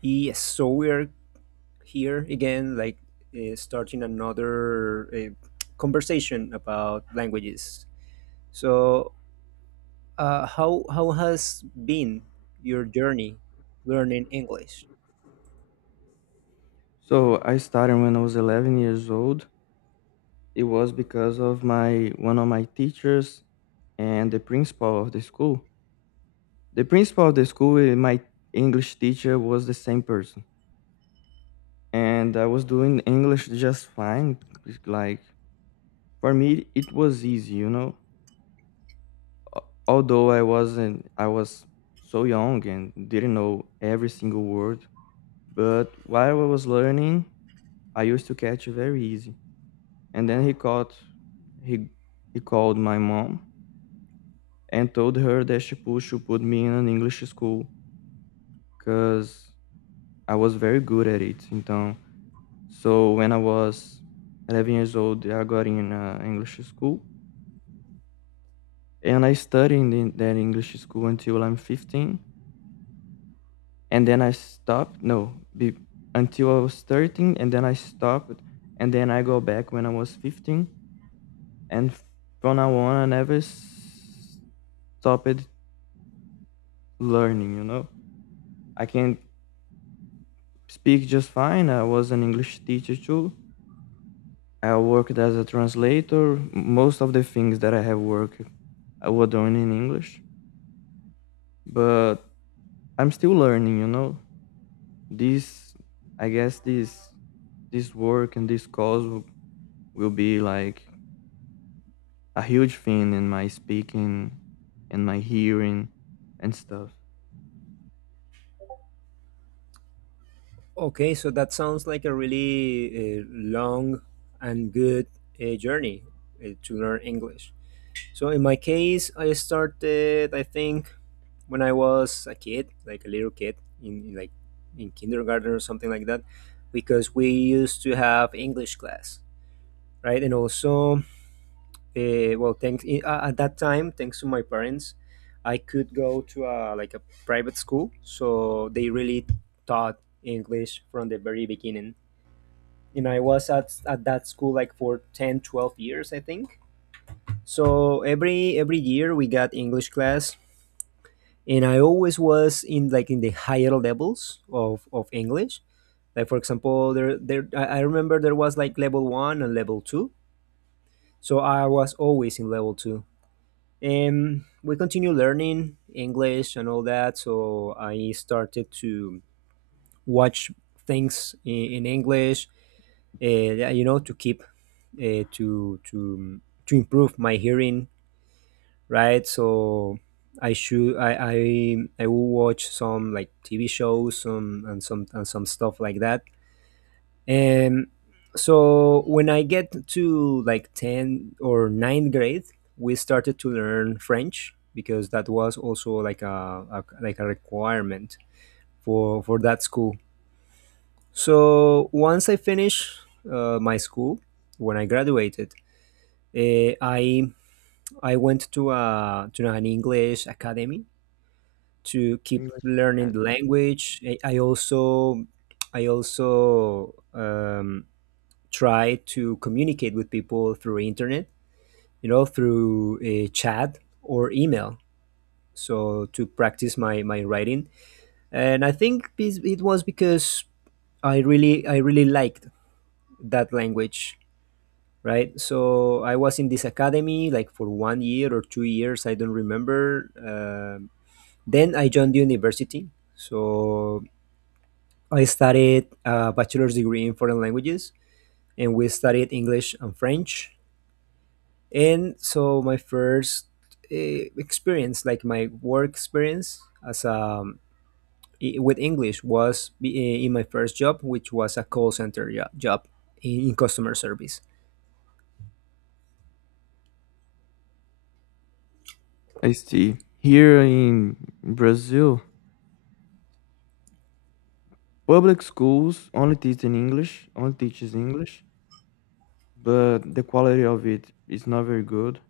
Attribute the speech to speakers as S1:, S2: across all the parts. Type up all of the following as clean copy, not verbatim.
S1: Yes, so we are here again, like starting another conversation about languages. So, how has been your journey learning English?
S2: So I started when I was 11 years old. It was because of my one of my teachers and the principal of the school. The principal of the school, my English teacher, was the same person, and I was doing English just fine. It's like for me, it was easy, you know. Although I wasn't, I was so young and didn't know every single word. But while I was learning, I used to catch very easy. And then he caught he he called my mom and told her that should put me in an English school because I was very good at it. So when I was 11 years old, I got in an English school and I studied in that English school until I'm 15. And then I stopped. No, be, until I was 13 and then I stopped. And then I go back when I was 15. And from now on, I never s- stopped learning, you know? I can speak just fine. I was an English teacher too. I worked as a translator. Most of the things that I have worked, I was doing in English. But I'm still learning, you know. This, this work and this cause will be like a huge thing in my speaking and my hearing and stuff.
S1: Okay, so that sounds like a really long and good journey to learn English. So, in my case, I started, I think. When I was a kid, like a little kid like in kindergarten or something like that, because we used to have English class, right? And also, well, at that time, thanks to my parents, I could go to like a private school, so they really taught English from the very beginning. And I was at that school like for 10, 12 years, I think. So every year we got English class and I always was in like in the higher levels of English. Like for example, there I remember there was like level one and level two, so I was always in level two. And we continue learning English and all that, so I started to watch things in English, uh, you know, to keep to improve my hearing, right? So I should I will watch some like TV shows some and some and some stuff like that. And so when I get to like 10 or ninth grade, we started to learn French because that was also like a like a requirement for that school. So once I finished my school, when I graduated, uh, I I went to a to an English academy to keep
S2: English
S1: learning the
S2: academy.
S1: language. I also I also try to communicate with people through internet, you know, through a chat or email. So to practice my writing, and I think it was because I really liked that language, right? So I was in this academy like for one year or 2 years, I don't remember. Then I joined the university. So I studied a bachelor's degree in foreign languages, and we studied English and French. And so my first experience, like my work experience as a with English, was in my first job, which was a call center job in customer service.
S2: I see. Here in Brazil, public schools only only teaches English, but the quality of it is not very good.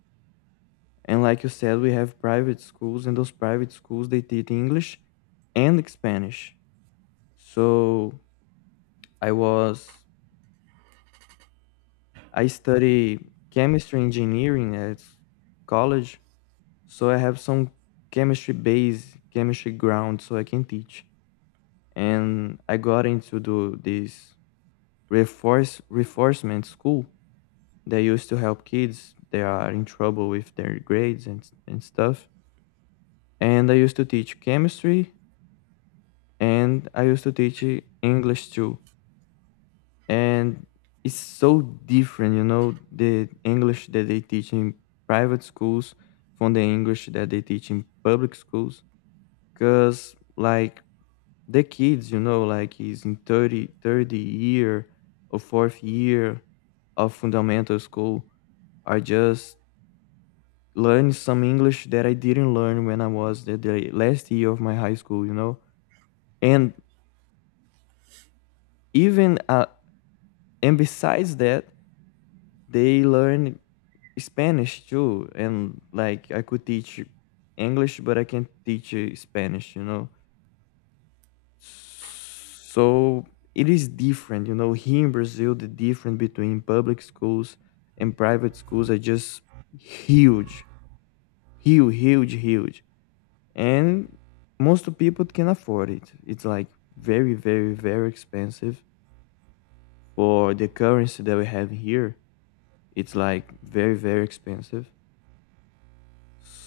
S2: And like you said, we have private schools, and those private schools they teach English and Spanish. So I was I study chemistry engineering at college, so I have some chemistry ground, so I can teach. And I got into this reinforcement school. They used to help kids. They are in trouble with their grades and stuff and I used to teach chemistry and I used to teach English too. And it's so different, you know, the English that they teach in private schools from the English that they teach in public schools. Because, like, the kids, you know, like he's in 30 year or fourth year of fundamental school are just learning some English that I didn't learn when I was the last year of my high school, you know? And even and besides that they learn Spanish too, and like I could teach English but I can't teach Spanish, you know. So it is different, you know. Here in Brazil the difference between public schools and private schools are just huge, huge, huge, huge, and most people can afford it. It's like very, very, very expensive for the currency that we have here. It's like very, very expensive.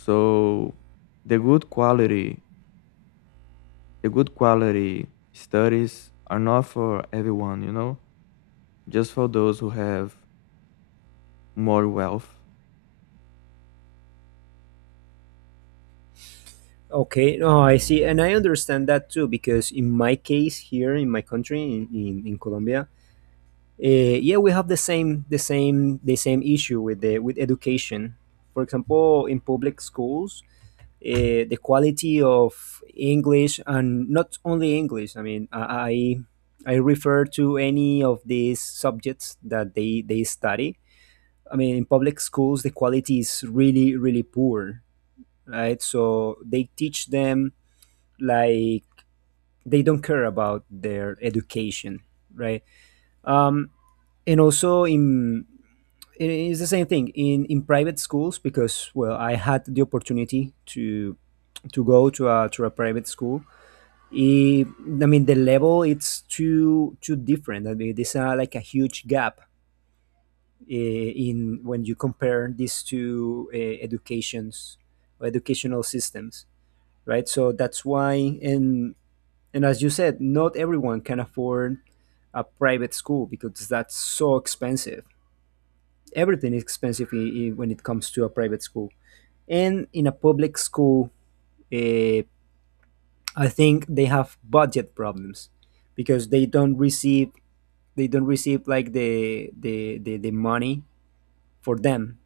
S2: So the good quality the good quality studies are not for everyone, you know, just for those who have more wealth.
S1: Okay, no, I see, and I understand that too because in my case here in my country in Colombia, uh, yeah, we have the same issue with the with education. For example, in public schools, the quality of English and not only English. I mean, I refer to any of these subjects that they study. I mean, in public schools, the quality is really poor, right? So they teach them like they don't care about their education, right? Um, and also in it is the same thing in private schools because well, I had the opportunity to go to a private school, it, I mean the level, it's too different. I mean there's like a huge gap, eh, in when you compare these two educations or educational systems, right? So that's why, and and as you said, not everyone can afford a private school because that's so expensive. Everything is expensive when it comes to a private school. And in a public school, uh, I think they have budget problems because they don't receive like the money for them,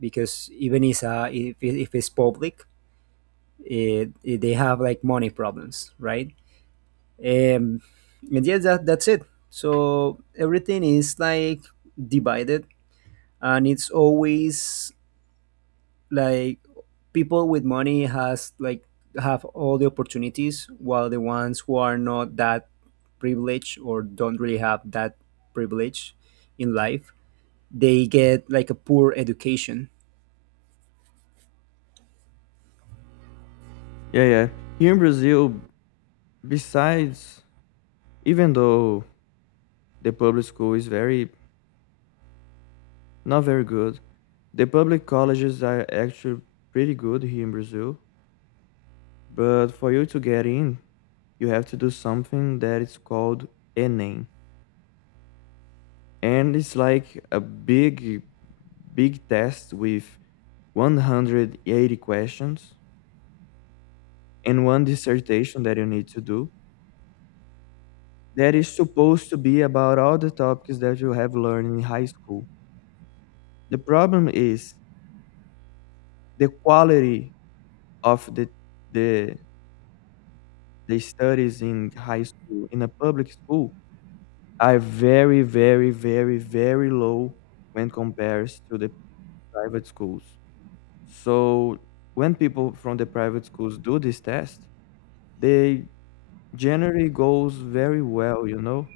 S1: because even is a, if, it- if it's public, they have like money problems, right? Um, and yeah, that's it. So everything is like divided, and it's always like people with money has, like, have all the opportunities, while the ones who are not that privileged or don't really have that privilege in life, they get like a poor education.
S2: Yeah, yeah, here in Brazil, besides even though the public school is very not very good, the public colleges are actually pretty good here in Brazil. But for you to get in you have to do something that is called ENEM, and it's like a big, big test with 180 questions and one dissertation that you need to do that is supposed to be about all the topics that you have learned in high school. The problem is the quality of the the studies in high school in a public school are very, very, very, very low when compared to the private schools. So when people from the private schools do this test, they generally goes very well, you know.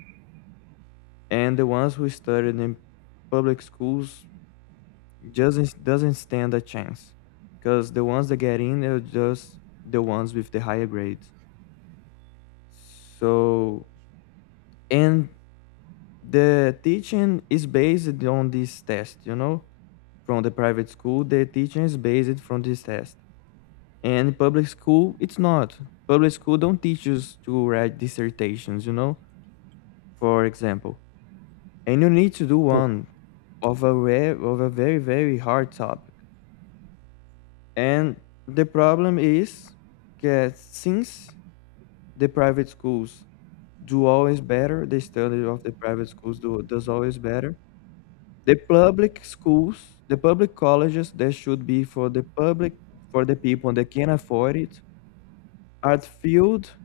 S2: And the ones who studied in public schools doesn't stand a chance, because the ones that get in are just the ones with the higher grades. So and the teaching is based on this test, you know. From the private school, the teaching is based from this test. And in public school, it's not. Public school don't teach us to write dissertations, you know, for example. And you need to do
S1: Okay.
S2: one of a rare of a very, very hard topic. And the problem is that, since the private schools do always better, the study of the private schools do, does always better the public schools, the public colleges, they should be for the public, for the people that can afford it, are filled,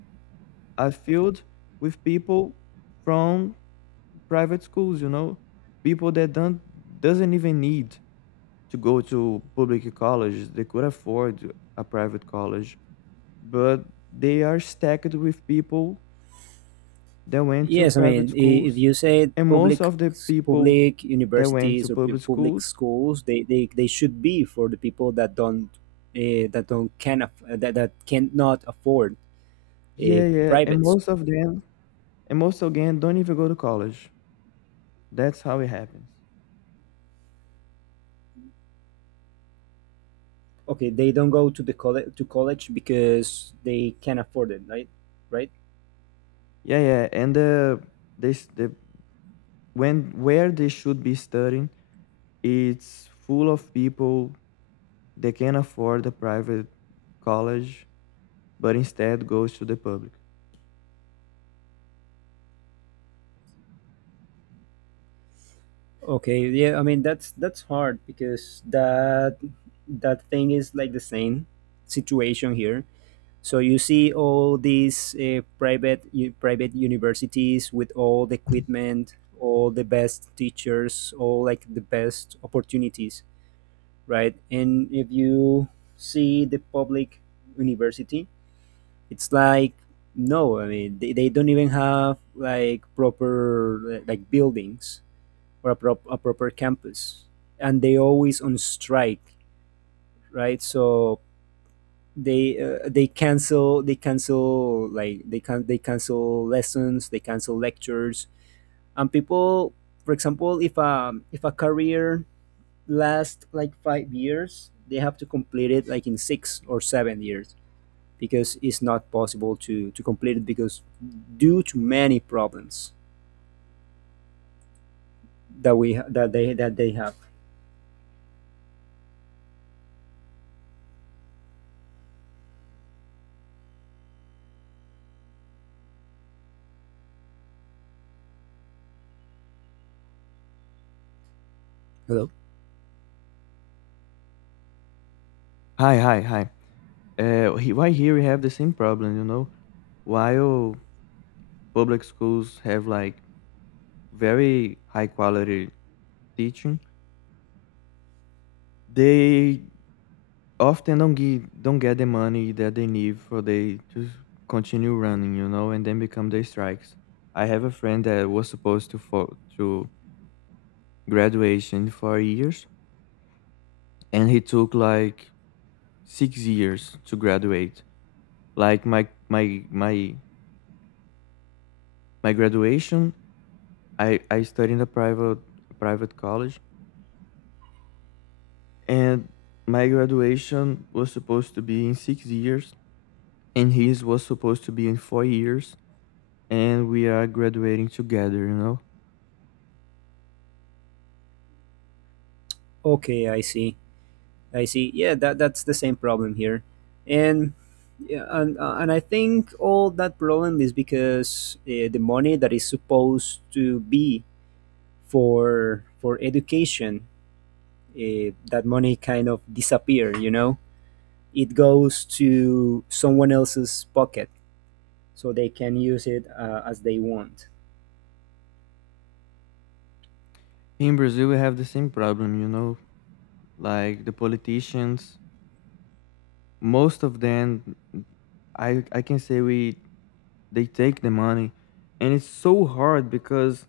S2: are filled with people from private schools, you know, people that don't doesn't even need to go to public colleges. They could afford a private college, but they are stacked with people that went to
S1: Yes, I
S2: private
S1: mean, if
S2: schools,
S1: you say
S2: and most
S1: public,
S2: of the people
S1: public
S2: that went
S1: universities
S2: to
S1: or
S2: public
S1: public
S2: schools,
S1: schools, they should be for the people that don't can aff- that, that cannot afford
S2: yeah, yeah, and
S1: private.
S2: most of them, and most again, don't even go to college. That's how it happens.
S1: Okay, they don't go to the college, to college because they can't afford it, right? Right?
S2: Yeah, yeah, and the this the when where they should be studying, it's full of people they can afford a private college but instead goes to the public.
S1: Okay, yeah. I mean, that's hard because that that thing is like the same situation here. So you see all these private universities with all the equipment, all the best teachers, all like the best opportunities, right? And if you see the public university, it's like no, I mean, they don't even have like proper like buildings or a proper campus, and they always on strike, right? So they cancel like they can they cancel lessons, they cancel lectures, and people, for example, if a career lasts like 5 years, they have to complete it like in 6 or 7 years because it's not possible to complete it because due to many problems that they have. Hello.
S2: Hi, hi, hi. Why here we have the same problem, you know? While public schools have like very high quality teaching, they often don't get the money that they need for they to continue running, you know, and then become the strikes. I have a friend that was supposed to to graduation in 4 years, and he took like 6 years to graduate. Like my graduation, I studied in a private college and my graduation was supposed to be in 6 years and his was supposed to be in 4 years and we are graduating together, you know.
S1: Okay, I see. I see. Yeah, that that's the same problem here, and yeah, and I think all that problem is because the money that is supposed to be for education, that money kind of disappear. You know, it goes to someone else's pocket, so they can use it as they want.
S2: In Brazil we have the same problem, you know, like the politicians, most of them, I can say we they take the money. And it's so hard because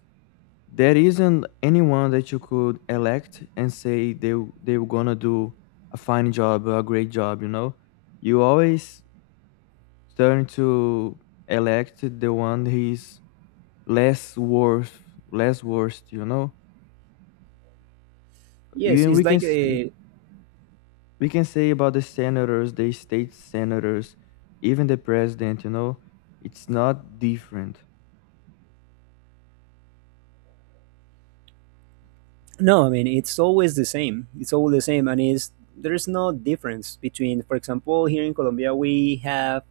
S2: there isn't anyone that you could elect and say they were gonna do a fine job or a great job, you know. You always turn to elect the one he's less worth less worst, you know.
S1: Yes,
S2: Even
S1: it's
S2: We can
S1: like
S2: say,
S1: a
S2: we can say about the senators, the state senators, even the president, you know, it's not different.
S1: no. I mean, it's always the same. It's always the same, and it's there's no difference between, for example, here in Colombia we have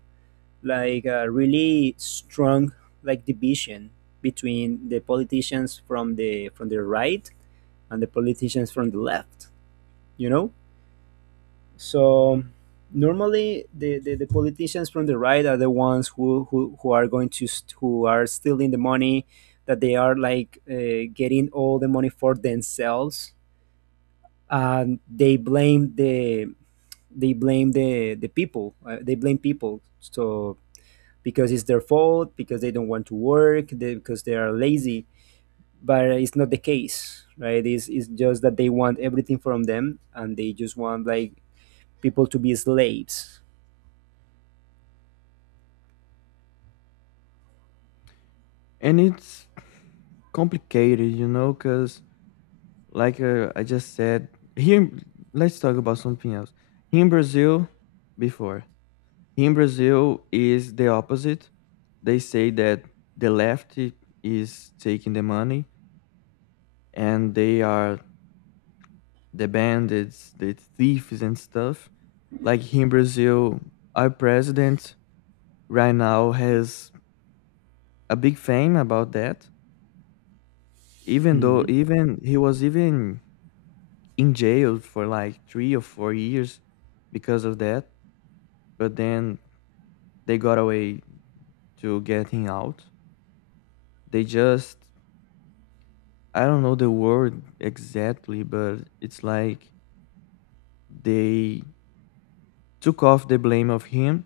S1: like a really strong like division between the politicians from the right and the politicians from the left. You know, so normally the politicians from the right are the ones who are going who are stealing the money, that they are like, getting all the money for themselves, and they blame the, they blame the people, they blame people, so because it's their fault because they don't want to work, because they are lazy, but it's not the case, right? It's just that they want everything from them and they just want like people to be slaves.
S2: And it's complicated, you know, because, like, I just said, here, in- let's talk about something else. Here in Brazil, before, here in Brazil is the opposite. They say that the left is taking the money and they are the bandits, the thieves, and stuff. Like here in Brazil, our president right now has a big fame about that. Even though,
S1: Hmm.
S2: even He was even in jail for like 3 or 4 years because of that. But then they got away to getting out. They just, I don't know the word exactly, but it's like they took off the blame of him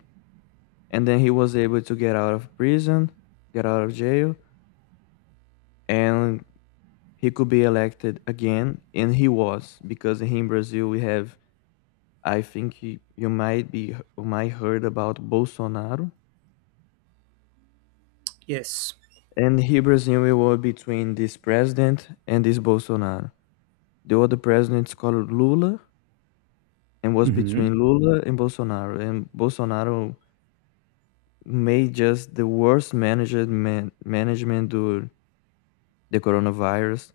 S2: and then he was able to get out of prison, get out of jail, and he could be elected again and he was, because here in Brazil we have, I think he, you might heard about Bolsonaro.
S1: Yes.
S2: And here Brazil we were between this president and this Bolsonaro. The other president's called Lula, and was
S1: Hmm.
S2: between Lula and Bolsonaro made just the management during the coronavirus.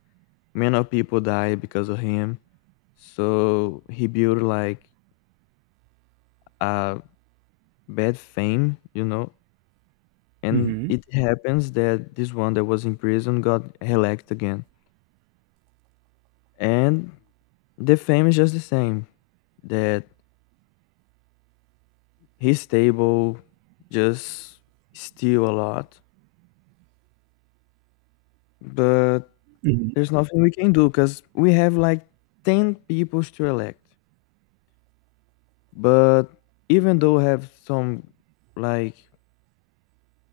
S2: Many of people died because of him. So he built like a bad fame, you know. And
S1: Hmm.
S2: it happens that this one that was in prison got elected again. And the fame is just the same, that he's stable, just steal a lot. But
S1: Hmm.
S2: there's nothing we can do because we have like 10 people to elect. But even though we have some like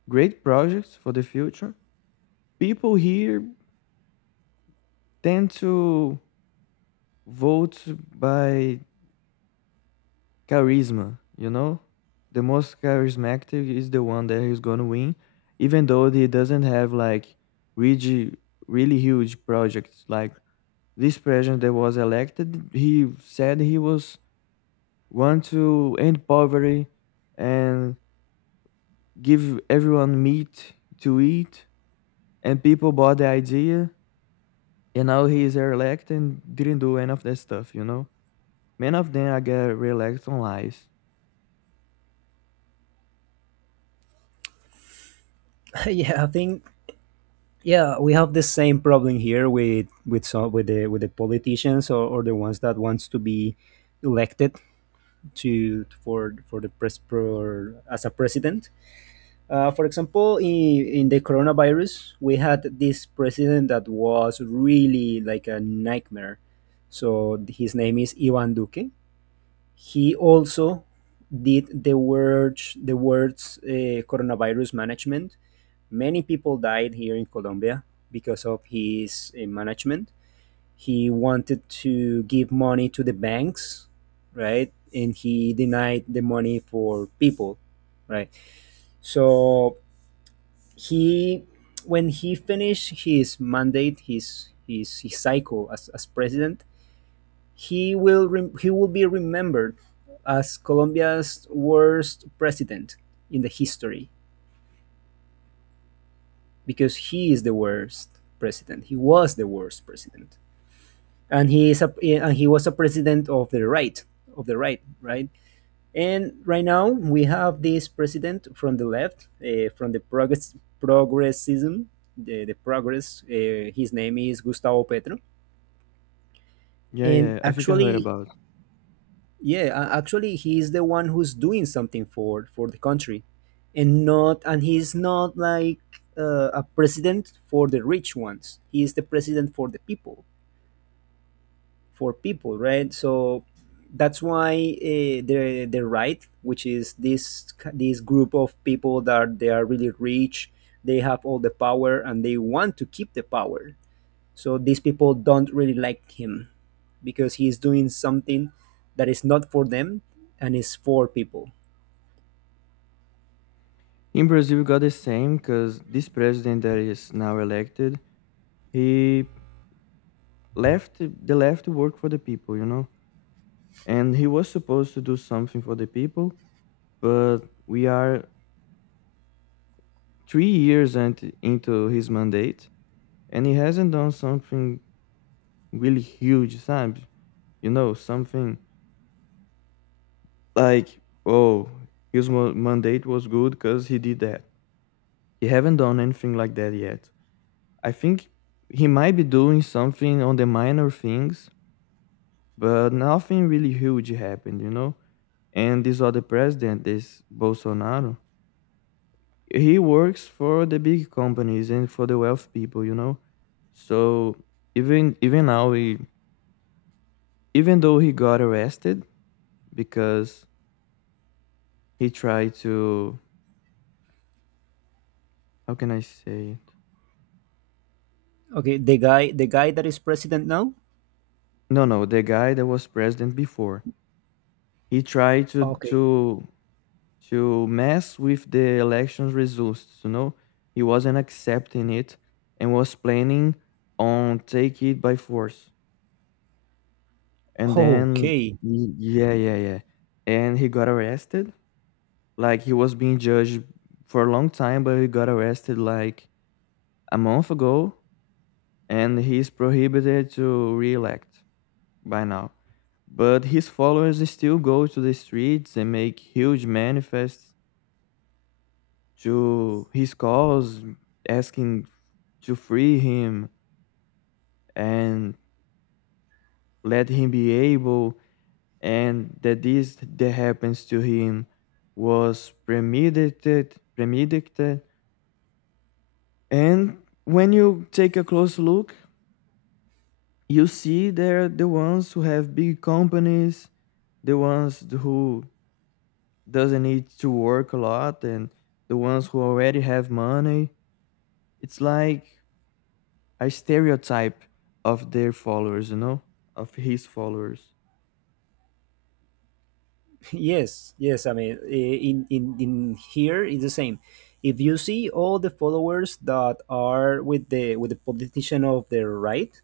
S2: great projects for the future, people here tend to vote by charisma, you know? The most charismatic is the one that is going to win, even though he doesn't have like really, really huge projects. Like this president that was elected, he said he was want to end poverty and give everyone meat to eat. And people bought the idea, and now he is re-elected and didn't do any of that stuff, you know? Many of them are get re-elected on lies.
S1: Yeah, I think yeah, we have the same problem here with some with the politicians, or the ones that wants to be elected to for the press for as a president. For example, in the coronavirus, we had this president that was really like a nightmare. So his name is Ivan Duque. He also did the words coronavirus management. Many people died here in Colombia because of his management. He wanted to give money to the banks, right? And he denied the money for people, right? So he, when he finished his mandate, his cycle as president, he will be remembered as Colombia's worst president in the history, because he is the worst president. He was the worst president, and he is a and he was a president of the right, right? And right now we have this president from the left, from the progress, progressism, the progress. His name is Gustavo Petro,
S2: Yeah,
S1: and
S2: yeah, I think I heard
S1: actually,
S2: about.
S1: yeah, actually, he's the one who's doing something for the country, and not and he's not like a president for the rich ones. He is the president for the people, for people, right? So that's why the right, which is this group of people that they are really rich, they have all the power and they want to keep the power, so these people don't really like him because he is doing something that is not for them and is for people.
S2: In Brazil, we got the same because this president that is now elected, he left the left to work for the people, you know? And he was supposed to do something for the people, but we are 3 years into his mandate and he hasn't done something really huge Sam. You know, something like, oh, his mandate was good because he did that. He haven't done anything like that yet, I think. He might be doing something on the minor things but nothing really huge happened, you know. And this other president, this Bolsonaro, he works for the big companies and for the wealth people, you know. So even even now he, even though he got arrested because he tried to, how can I say it?
S1: Okay, the guy, the guy that is president now?
S2: No, no, the guy that was president before. He tried to
S1: Okay.
S2: to to mess with the election results, you know. He wasn't accepting it and was planning on take it by force. And then
S1: Okay.
S2: yeah, yeah, yeah. And he got arrested. Like he was being judged for a long time, but he got arrested like a month ago and he's prohibited to re-elect by now. But his followers still go to the streets and make huge manifests to his cause, asking to free him and let him be able, and that this that happens to him was premeditated. And when you take a close look, you see they're the ones who have big companies, the ones who doesn't need to work a lot, and the ones who already have money. It's like a stereotype of their followers, you know, of his followers.
S1: Yes, yes. I mean, in here it's the same. If you see all the followers that are with the politician of the right,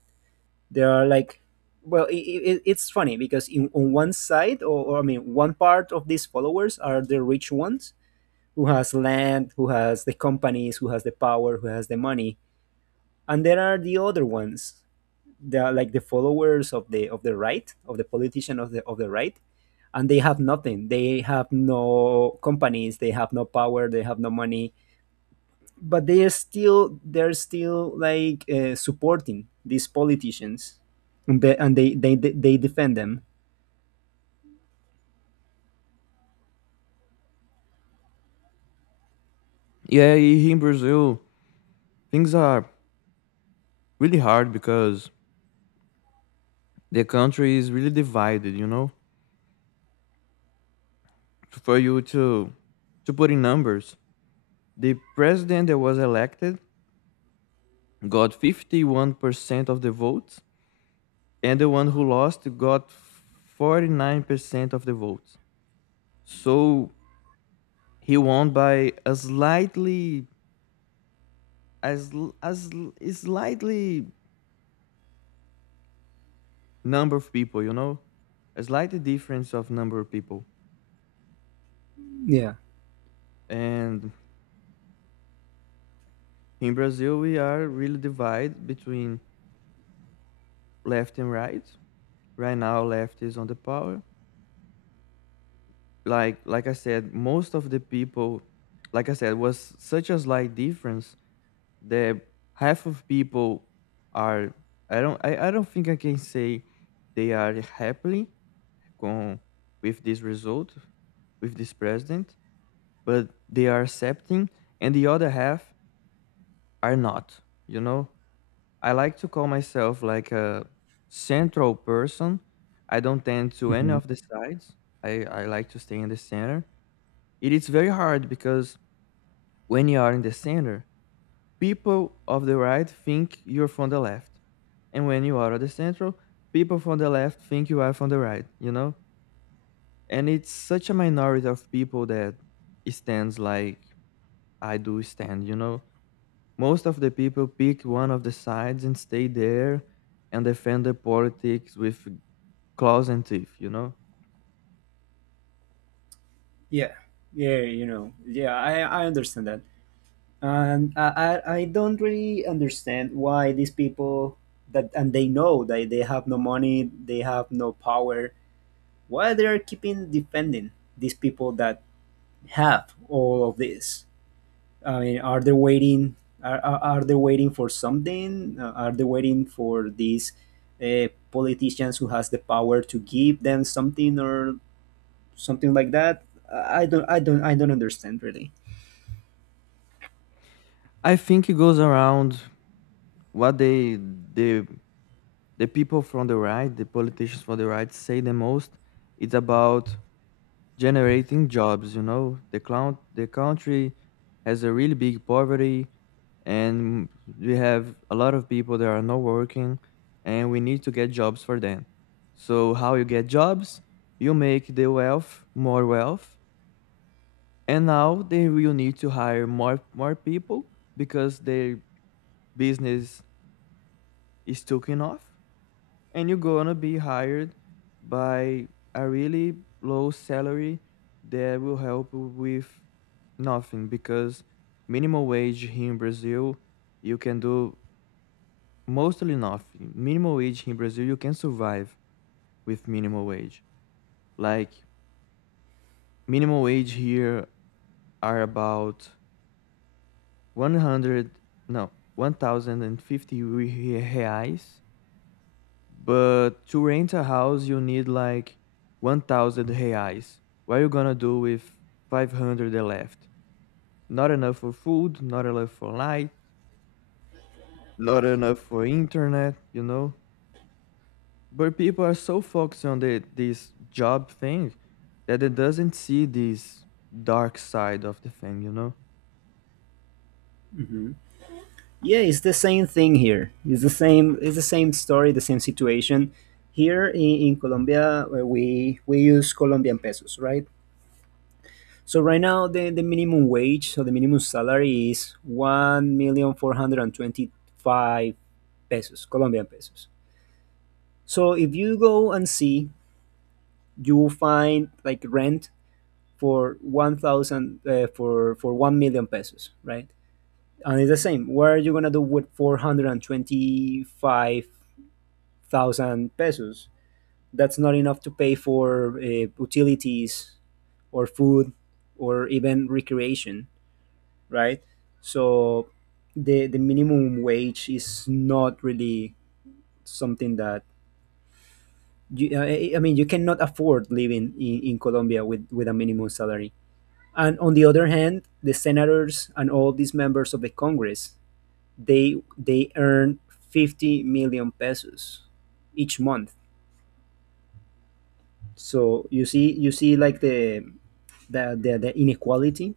S1: they are like, well, I it's funny because in on one side, or I mean, one part of these followers are the rich ones, who has land, who has the companies, who has the power, who has the money. And there are the other ones, they are like the followers of the right, of the politician of the right, and they have nothing. They have no companies, they have no power, they have no money, but they are still they're still like supporting these politicians, and they defend them.
S2: Yeah, here in Brazil things are really hard because the country is really divided, you know. For you to put in numbers, the president that was elected got 51% of the votes and the one who lost got 49% of the votes. So he won by a slightly, a slightly number of people, you know, a slight difference of number of people.
S1: Yeah.
S2: And in Brazil, we are really divided between left and right. Right now, left is on the power. Like I said, most of the people, like I said, was such a slight difference that half of people are. I don't. I don't think I can say they are happily con with this result, with this president, but they are accepting, and the other half are not, you know. I like to call myself like a central person. I don't tend to any
S1: Mhm.
S2: of the sides. I like to stay in the center. It is very hard because when you are in the center, people of the right think you're from the left, and when you are at the central, people from the left think you are from the right, you know. And it's such a minority of people that stands like I do stand. You know, most of the people pick one of the sides and stay there and defend the politics with claws and teeth. You know,
S1: Yeah. Yeah, you know. Yeah, I understand that. And I don't really understand why these people that and they know that they have no money, they have no power, why they are keeping defending these people that have all of this. I mean, are they waiting? Are they waiting for something? Are they waiting for these politicians who has the power to give them something or something like that? I don't understand really.
S2: I think it goes around what the the people from the right, the politicians from the right, say the most. It's about generating jobs, you know. The country has a really big poverty, and we have a lot of people that are not working, and we need to get jobs for them. So how you get jobs? You make the wealth more wealth, and now they will need to hire more people because their business is taking off, and you're gonna be hired by a really low salary that will help you with nothing, because minimum wage here in Brazil you can do mostly nothing. Minimum wage here in Brazil you can survive with minimum wage. Like minimum wage here are about 100, no, 1050 reais. But to rent a house, you need like 1,000 reais. What are you gonna do with 500 left? Not enough for food, not enough for light, not enough for internet, you know? But people are so focused on the, this job thing, that they doesn't see this dark side of the thing, you know?
S1: Yeah, it's the same thing here. It's the same. It's the same story, the same situation. Here in, in Colombia, we use Colombian pesos, right? So right now, the minimum wage, so the minimum salary is one million four hundred and twenty five pesos, Colombian pesos. So if you go and see, you will find like rent for 1,000 for 1,000,000 pesos, right? And it's the same. What are you gonna do with 425,000 pesos. That's not enough to pay for utilities or food or even recreation, right? So the minimum wage is not really something that you, I mean you cannot afford living in Colombia with a minimum salary. And on the other hand, the senators and all these members of the Congress, they earn 50 million pesos each month. So you see like the inequality